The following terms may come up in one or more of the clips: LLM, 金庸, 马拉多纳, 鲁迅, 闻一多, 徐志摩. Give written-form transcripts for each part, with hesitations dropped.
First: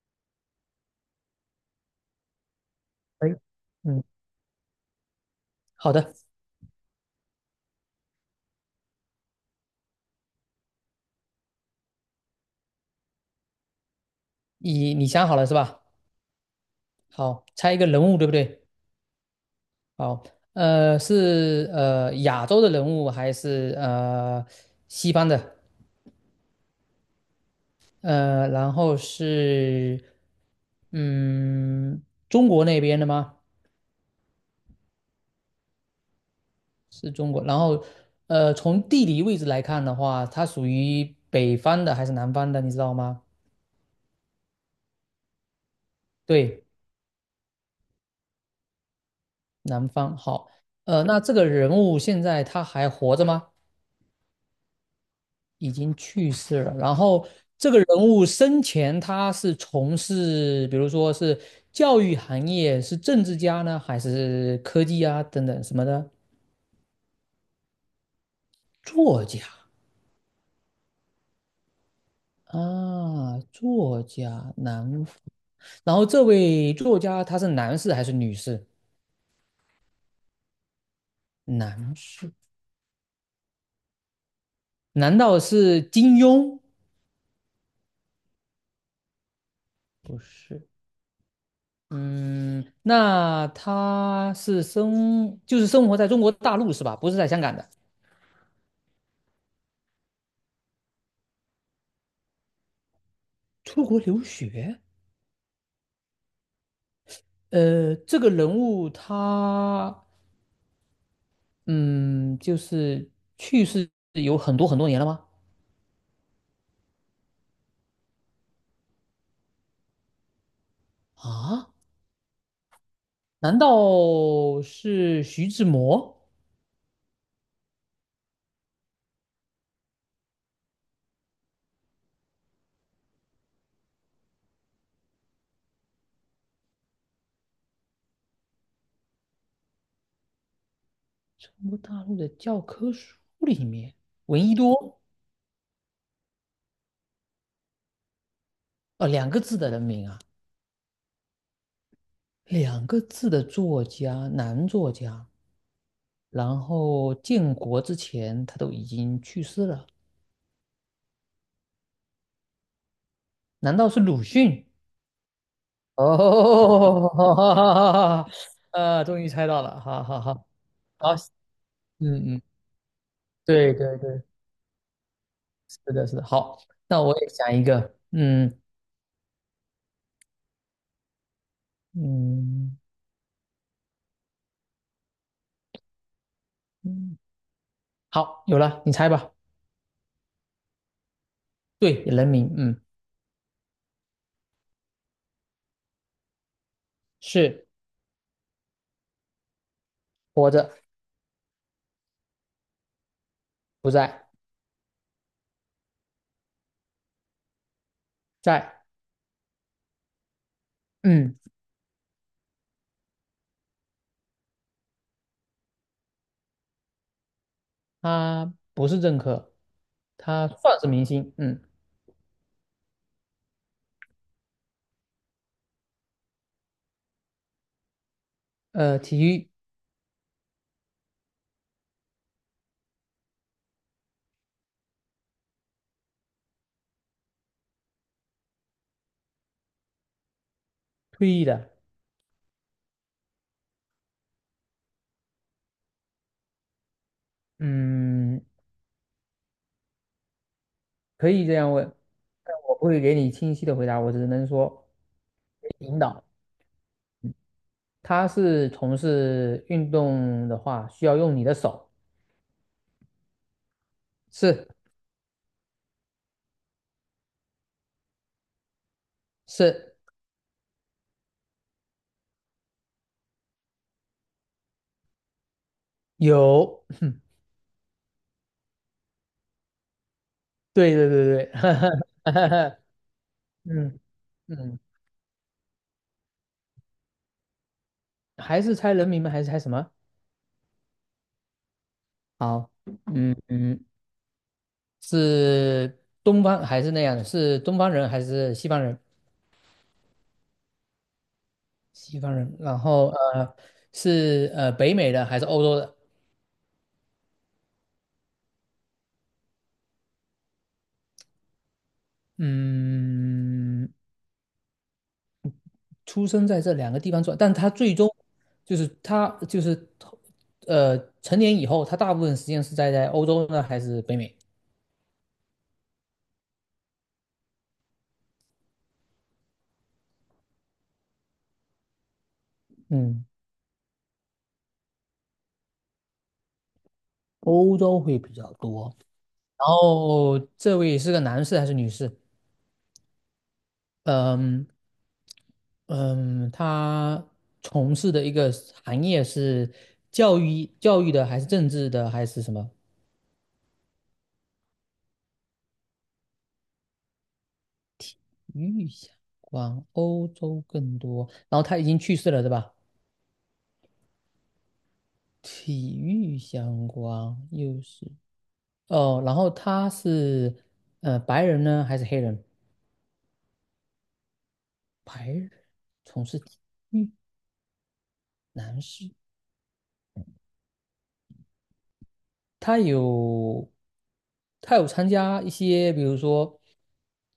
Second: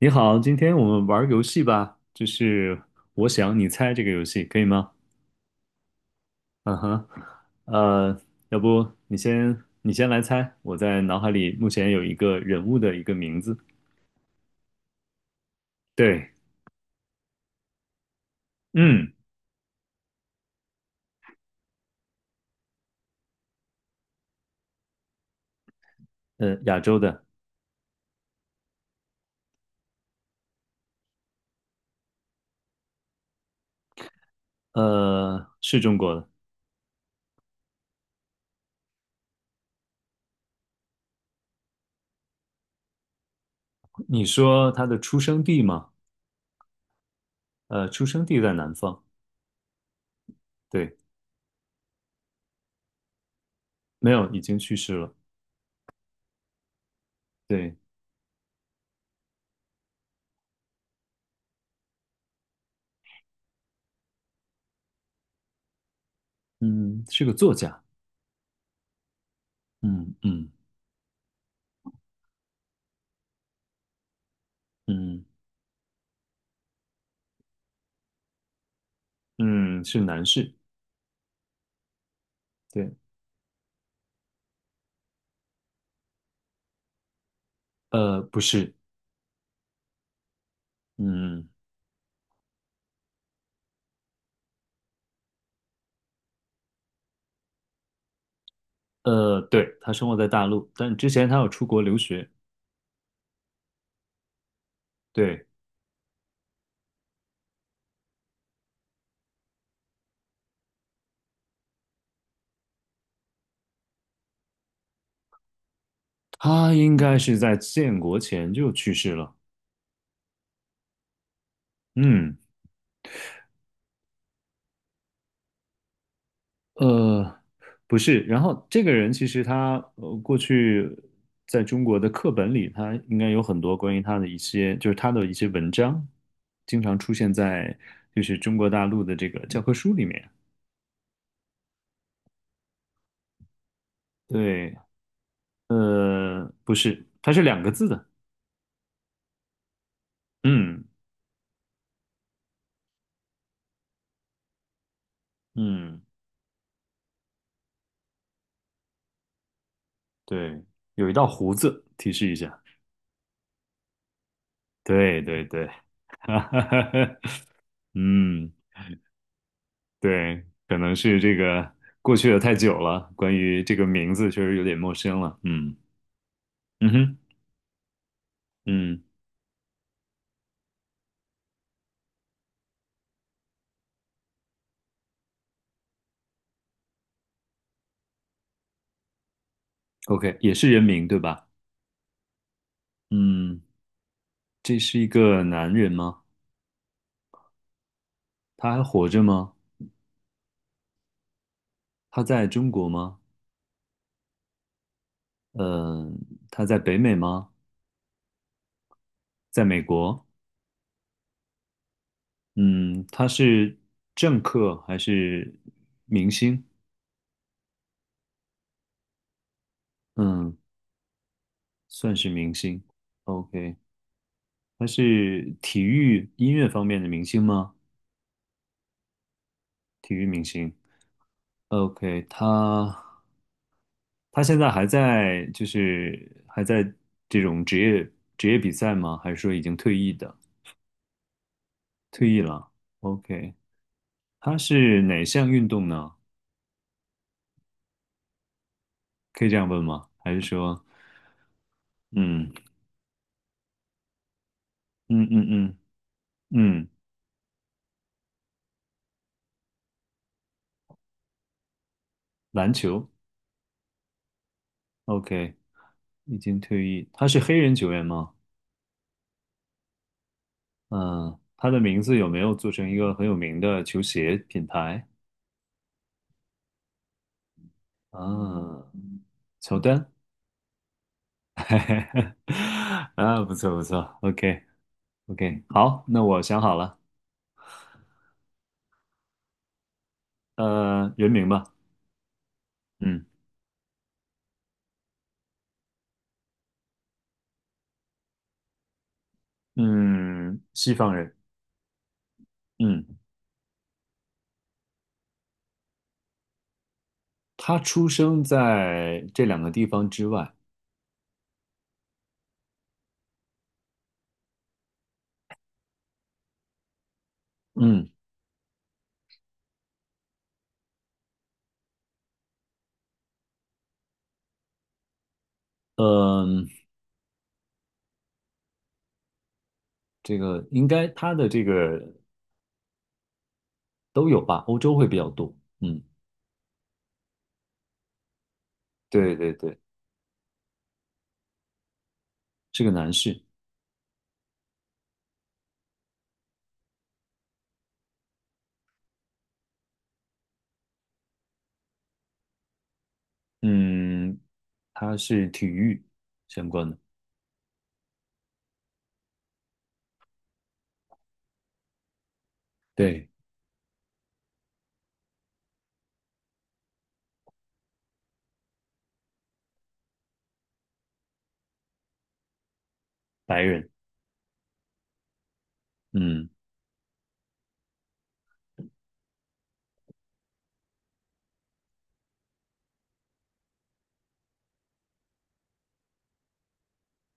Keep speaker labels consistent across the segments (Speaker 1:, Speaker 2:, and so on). Speaker 1: 你好，今天我们玩儿游戏吧，就是
Speaker 2: 可
Speaker 1: 我想你猜这
Speaker 2: 嗯，
Speaker 1: 个游戏，可以吗？
Speaker 2: 好的，
Speaker 1: 嗯哼，呃，要不你先来猜，我在脑海里目前有一个人物的一个名字，
Speaker 2: 你想好了是吧？
Speaker 1: 对，
Speaker 2: 好，猜一个人物，对不对？
Speaker 1: 嗯，
Speaker 2: 好，是亚洲的人物还是西方的？
Speaker 1: 亚洲的，
Speaker 2: 然后是嗯中国那边的吗？
Speaker 1: 是中国的。
Speaker 2: 是中国。然后从地理位置来看的话，它属于北方的还是南方的？你知道吗？
Speaker 1: 你说他的出生地吗？
Speaker 2: 对，
Speaker 1: 出生地在南方，
Speaker 2: 南方。好，
Speaker 1: 对，
Speaker 2: 那这个人物现在他还活着吗？
Speaker 1: 没有，已经去世了，
Speaker 2: 已经去世了。然后这
Speaker 1: 对，
Speaker 2: 个人物生前他是从事，比如说是教育行业，是政治家呢，还是科技啊等等什么的？
Speaker 1: 嗯，是个作家，
Speaker 2: 作家
Speaker 1: 嗯嗯
Speaker 2: 啊，作家男。
Speaker 1: 嗯
Speaker 2: 然后这位作家他是男士还是女士？
Speaker 1: 嗯，是男士，
Speaker 2: 男士。
Speaker 1: 对，
Speaker 2: 难道是金庸？
Speaker 1: 不是，
Speaker 2: 不是。
Speaker 1: 嗯。
Speaker 2: 嗯，那他是生，就是生活在中国大陆是吧？不是在香港的。
Speaker 1: 对，他生活在大陆，但之前他有出国留学。
Speaker 2: 出国留学？
Speaker 1: 对，
Speaker 2: 这个人物他，嗯，就是去世有很多很多年了吗？
Speaker 1: 他应该是在建国前就去世了。
Speaker 2: 啊，
Speaker 1: 嗯，
Speaker 2: 难道是徐志摩？
Speaker 1: 呃，不是。然后这个人其实他过去在中国的课本里，他应该有很多关于他的一些，就是他的一些文章，经常出现在就是中国大陆的这个教科书里面。
Speaker 2: 中国大陆的教科书里面，闻一
Speaker 1: 对，
Speaker 2: 多，
Speaker 1: 不是，它是两个字的。
Speaker 2: 两个字的人名啊，
Speaker 1: 嗯
Speaker 2: 两个字的作家，男作家，
Speaker 1: 嗯，
Speaker 2: 然后建国之前他都已经去世了，
Speaker 1: 对，有一道胡子，提示一下。
Speaker 2: 难道是鲁迅？
Speaker 1: 对对对，哈，哈哈
Speaker 2: 哦，
Speaker 1: 哈，嗯，
Speaker 2: 终于猜到了，好好好，
Speaker 1: 对，可能
Speaker 2: 好，
Speaker 1: 是这个过去
Speaker 2: 嗯
Speaker 1: 的
Speaker 2: 嗯。
Speaker 1: 太久了，关于
Speaker 2: 对
Speaker 1: 这个
Speaker 2: 对
Speaker 1: 名
Speaker 2: 对，
Speaker 1: 字确实有点陌生了。嗯
Speaker 2: 是的，是的。好，
Speaker 1: 嗯
Speaker 2: 那我
Speaker 1: 哼，
Speaker 2: 也想一个，
Speaker 1: 嗯
Speaker 2: 嗯嗯，好，有了，你猜吧。
Speaker 1: ，OK，也是人名对吧？
Speaker 2: 对，人民，嗯，
Speaker 1: 嗯，这是一个男人吗？
Speaker 2: 是
Speaker 1: 他还活着吗？
Speaker 2: 活着，
Speaker 1: 他在中国吗？
Speaker 2: 不在，
Speaker 1: 嗯，他在北美吗？
Speaker 2: 在，
Speaker 1: 在美国？
Speaker 2: 嗯，
Speaker 1: 嗯，他是政客还是明星？
Speaker 2: 他不是政客，他
Speaker 1: 嗯，
Speaker 2: 算是明星，嗯，
Speaker 1: 算是明星。OK，他是体育音乐方面的明星吗？
Speaker 2: 体育
Speaker 1: 体育明星。OK，他现在还在，就是还在这种职业比赛吗？还是说已经退役的？
Speaker 2: 退役的，
Speaker 1: 退役了。OK，他是哪项运动呢？
Speaker 2: 嗯，
Speaker 1: 可以这样问吗？还是说，
Speaker 2: 可以这样问，
Speaker 1: 嗯
Speaker 2: 但我不会给你清晰的回答，我只能说
Speaker 1: 嗯嗯嗯
Speaker 2: 领导。
Speaker 1: 嗯，
Speaker 2: 他是从事运动的话，需要用你的手，
Speaker 1: 篮球
Speaker 2: 是
Speaker 1: ？OK，已经退役。他是黑人球员吗？
Speaker 2: 是
Speaker 1: 嗯，他的名字有没有做成一个很有名的球鞋品牌？
Speaker 2: 有。
Speaker 1: 啊，乔丹。
Speaker 2: 对对对对，哈哈哈
Speaker 1: 啊，不错不
Speaker 2: 嗯
Speaker 1: 错，OK
Speaker 2: 嗯，
Speaker 1: OK，好，那我想好了，
Speaker 2: 还是猜人名吗？还是猜什么？
Speaker 1: 人名吧，
Speaker 2: 好，
Speaker 1: 嗯
Speaker 2: 嗯嗯，是东方还是那样的？是东方人还是西方人？
Speaker 1: 嗯，西方人，
Speaker 2: 西方人，然后
Speaker 1: 嗯，
Speaker 2: 是北美的还是欧洲的？
Speaker 1: 他出生在这两个地方之外，
Speaker 2: 嗯，出生在这两个地方做，但他最终
Speaker 1: 嗯
Speaker 2: 就是他就是成年以后，他大部分时间是在欧洲呢还是北美？
Speaker 1: 嗯，这个应该他的这个
Speaker 2: 嗯，
Speaker 1: 都有吧，欧洲会比较多，嗯，
Speaker 2: 欧洲会比较多。
Speaker 1: 对对
Speaker 2: 然
Speaker 1: 对，
Speaker 2: 后这位是个男士还是女士？
Speaker 1: 是个男士，
Speaker 2: 嗯嗯，他从事的一个行业是教育的，还是政治的，还是什么？
Speaker 1: 嗯，他是体育相关的，
Speaker 2: 与相关，欧洲更多。然后他已经去世了，对吧？
Speaker 1: 对，
Speaker 2: 体育相关又是哦，然后他是白人呢，还是黑人？
Speaker 1: 白人，
Speaker 2: 白人从事
Speaker 1: 嗯
Speaker 2: 体育，男士。他有参加一些，比如说，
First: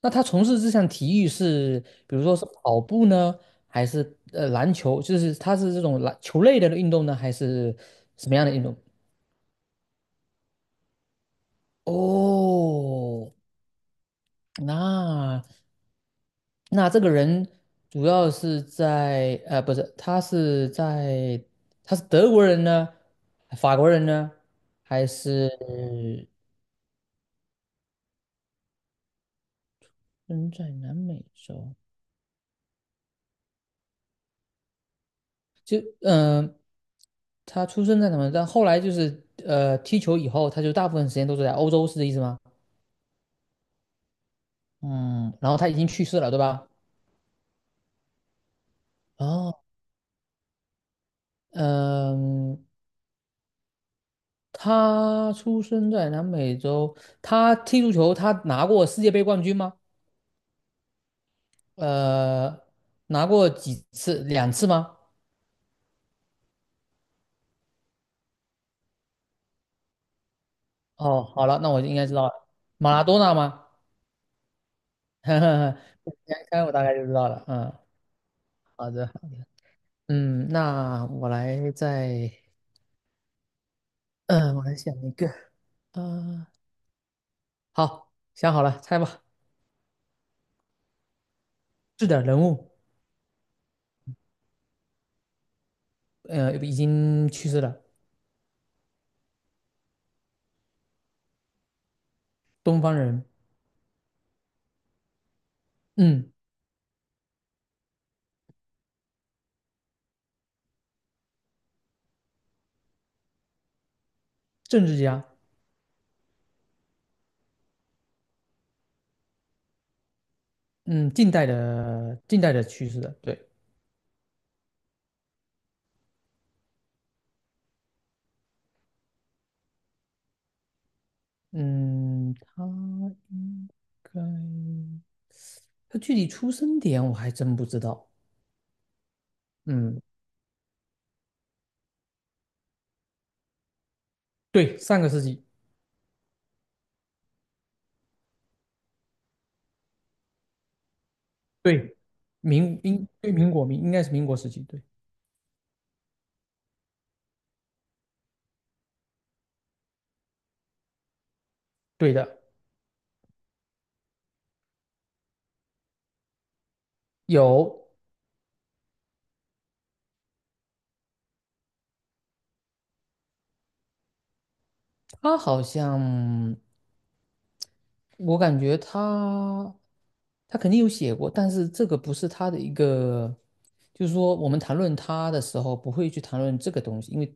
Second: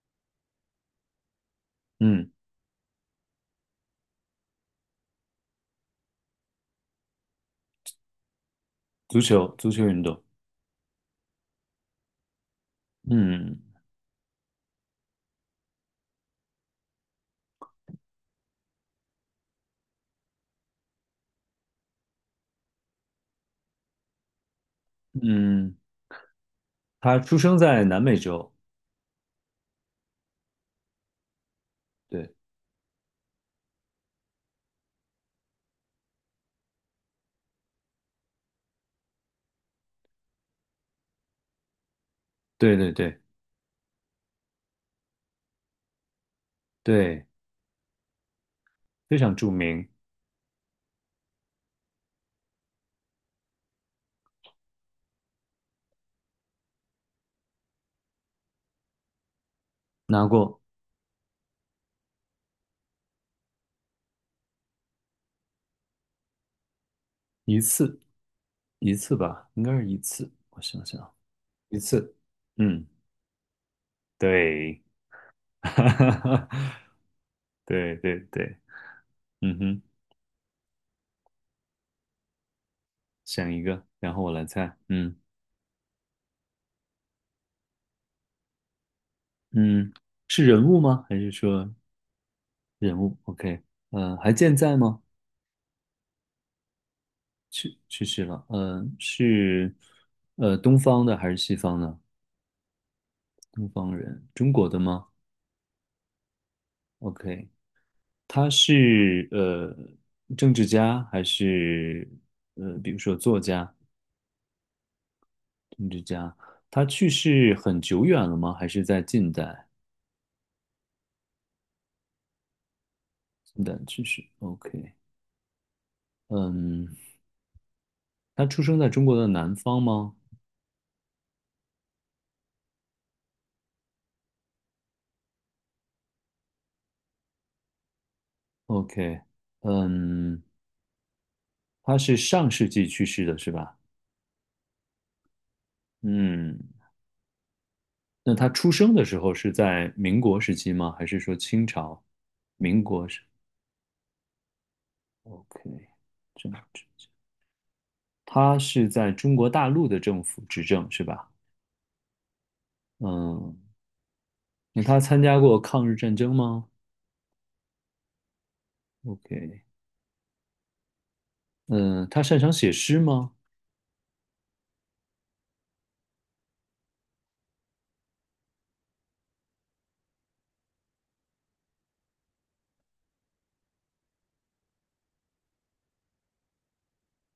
Speaker 2: 那他从事这项体育是，比如
Speaker 1: 嗯，
Speaker 2: 说是跑步呢，还是篮球？就是他是这种篮球类的运动呢，还是什么样的运动？
Speaker 1: 足球运动，
Speaker 2: 哦，
Speaker 1: 嗯
Speaker 2: 那这个人主要是在呃，不是，他是在他是德国人呢，法国人呢，还
Speaker 1: 嗯。
Speaker 2: 是
Speaker 1: 他出生在南美洲，
Speaker 2: 嗯在南美洲？
Speaker 1: 对
Speaker 2: 就嗯、呃他出生在什么？但后来就是踢球以后，他就大部分时间都是在欧洲，是这意思吗？
Speaker 1: 对对对
Speaker 2: 嗯，然后他已经去世了，对吧？
Speaker 1: 对，非常著
Speaker 2: 哦，
Speaker 1: 名，
Speaker 2: 嗯，他出生在南美洲，他踢足球，他拿过世界杯冠军吗？
Speaker 1: 拿过
Speaker 2: 呃，拿过几次？两次吗？
Speaker 1: 一次一次吧，应该是一次，我想想，
Speaker 2: 哦，好了，那
Speaker 1: 一
Speaker 2: 我就应该知
Speaker 1: 次，
Speaker 2: 道了，
Speaker 1: 嗯，
Speaker 2: 马拉多纳吗？
Speaker 1: 对，
Speaker 2: 呵呵
Speaker 1: 哈
Speaker 2: 呵，
Speaker 1: 哈
Speaker 2: 看我
Speaker 1: 哈
Speaker 2: 大概就知道了。嗯，
Speaker 1: 对对对，
Speaker 2: 好的，好的。
Speaker 1: 嗯哼，
Speaker 2: 嗯，那我来再
Speaker 1: 想一个，然后我来
Speaker 2: 嗯，我来
Speaker 1: 猜，
Speaker 2: 想一
Speaker 1: 嗯
Speaker 2: 个。呃，好，想好了，猜吧。
Speaker 1: 嗯，是人物吗？还是说
Speaker 2: 是的，人物，
Speaker 1: 人物？OK，还健在吗？
Speaker 2: 已经去世
Speaker 1: 去
Speaker 2: 了，
Speaker 1: 去世了，是东方的还是西方的？
Speaker 2: 东方人，
Speaker 1: 东方人，中国的吗
Speaker 2: 嗯，
Speaker 1: ？OK，他是政治家还是比如说作家、
Speaker 2: 政治家，
Speaker 1: 政治家？他去世很久远了吗？还是在近代？
Speaker 2: 嗯，近代的去世的，对，
Speaker 1: 近代去世，OK。嗯，他出生在中国的南方吗
Speaker 2: 嗯，他应该，他具体出生点我还真不知道。
Speaker 1: ？OK。
Speaker 2: 嗯，
Speaker 1: 嗯，他是上世纪去世的是吧？
Speaker 2: 对，上个世纪，
Speaker 1: 嗯，那他出生的时候是在民国时期吗？还是说清
Speaker 2: 对，
Speaker 1: 朝？
Speaker 2: 民
Speaker 1: 民国
Speaker 2: 英
Speaker 1: 是
Speaker 2: 对民国民应该是民国时期，对，
Speaker 1: OK，政治，他是在中国大陆的政府执政，是吧？
Speaker 2: 对的，
Speaker 1: 嗯，那他参加过抗日战争吗
Speaker 2: 有
Speaker 1: ？OK，嗯，他擅长写诗吗？
Speaker 2: 他好像，我感觉他。他肯定有写过，但是这个不是他的一个，就是说我们谈论他的时候不会去谈论这个东西，因为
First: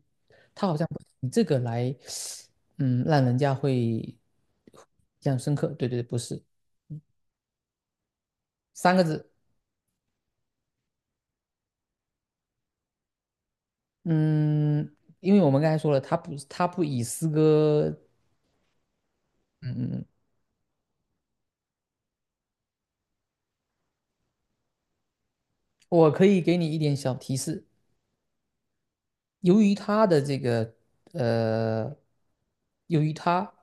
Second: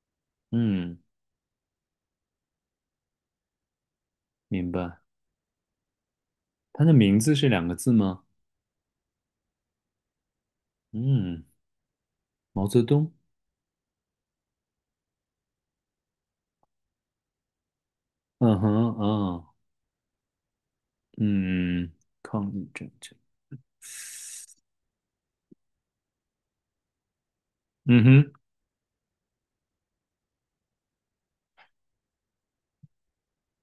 Speaker 2: 他好像
Speaker 1: 嗯，
Speaker 2: 不以这个来，嗯，让人家会
Speaker 1: 明
Speaker 2: 印
Speaker 1: 白。
Speaker 2: 象深刻。对对对，不是
Speaker 1: 他的名字是两个字吗？
Speaker 2: 三个字，
Speaker 1: 嗯，毛泽东。
Speaker 2: 嗯，因为我们刚才说了，他不以诗歌，
Speaker 1: 嗯哼，啊，
Speaker 2: 嗯嗯，
Speaker 1: 嗯，抗日战争。
Speaker 2: 我可以给你一点小提示，
Speaker 1: 嗯哼，
Speaker 2: 由于他的这个，呃，由于他。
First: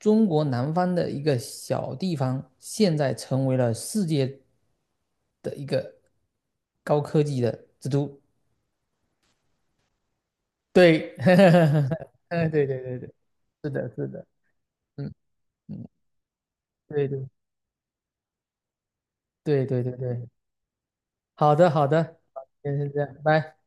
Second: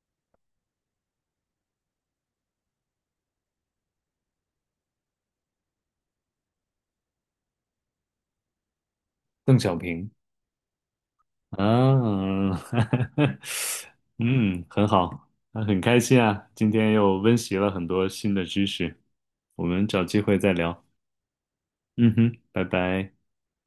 Speaker 2: 中国南方的一个小地方，现在成为了世界的一个高科技的之都。
Speaker 1: 邓小平。
Speaker 2: 对，嗯，
Speaker 1: 啊，
Speaker 2: 对对
Speaker 1: 哈
Speaker 2: 对对，
Speaker 1: 哈
Speaker 2: 是的，是的，
Speaker 1: 嗯，很
Speaker 2: 嗯
Speaker 1: 好，啊很
Speaker 2: 嗯，
Speaker 1: 开心啊，今天
Speaker 2: 对
Speaker 1: 又
Speaker 2: 对
Speaker 1: 温习了很多新的知识。我
Speaker 2: 对对
Speaker 1: 们
Speaker 2: 对
Speaker 1: 找机
Speaker 2: 对，
Speaker 1: 会再聊。
Speaker 2: 好的好
Speaker 1: 嗯
Speaker 2: 的，
Speaker 1: 哼，
Speaker 2: 好，
Speaker 1: 拜
Speaker 2: 今天先这
Speaker 1: 拜。
Speaker 2: 样，拜。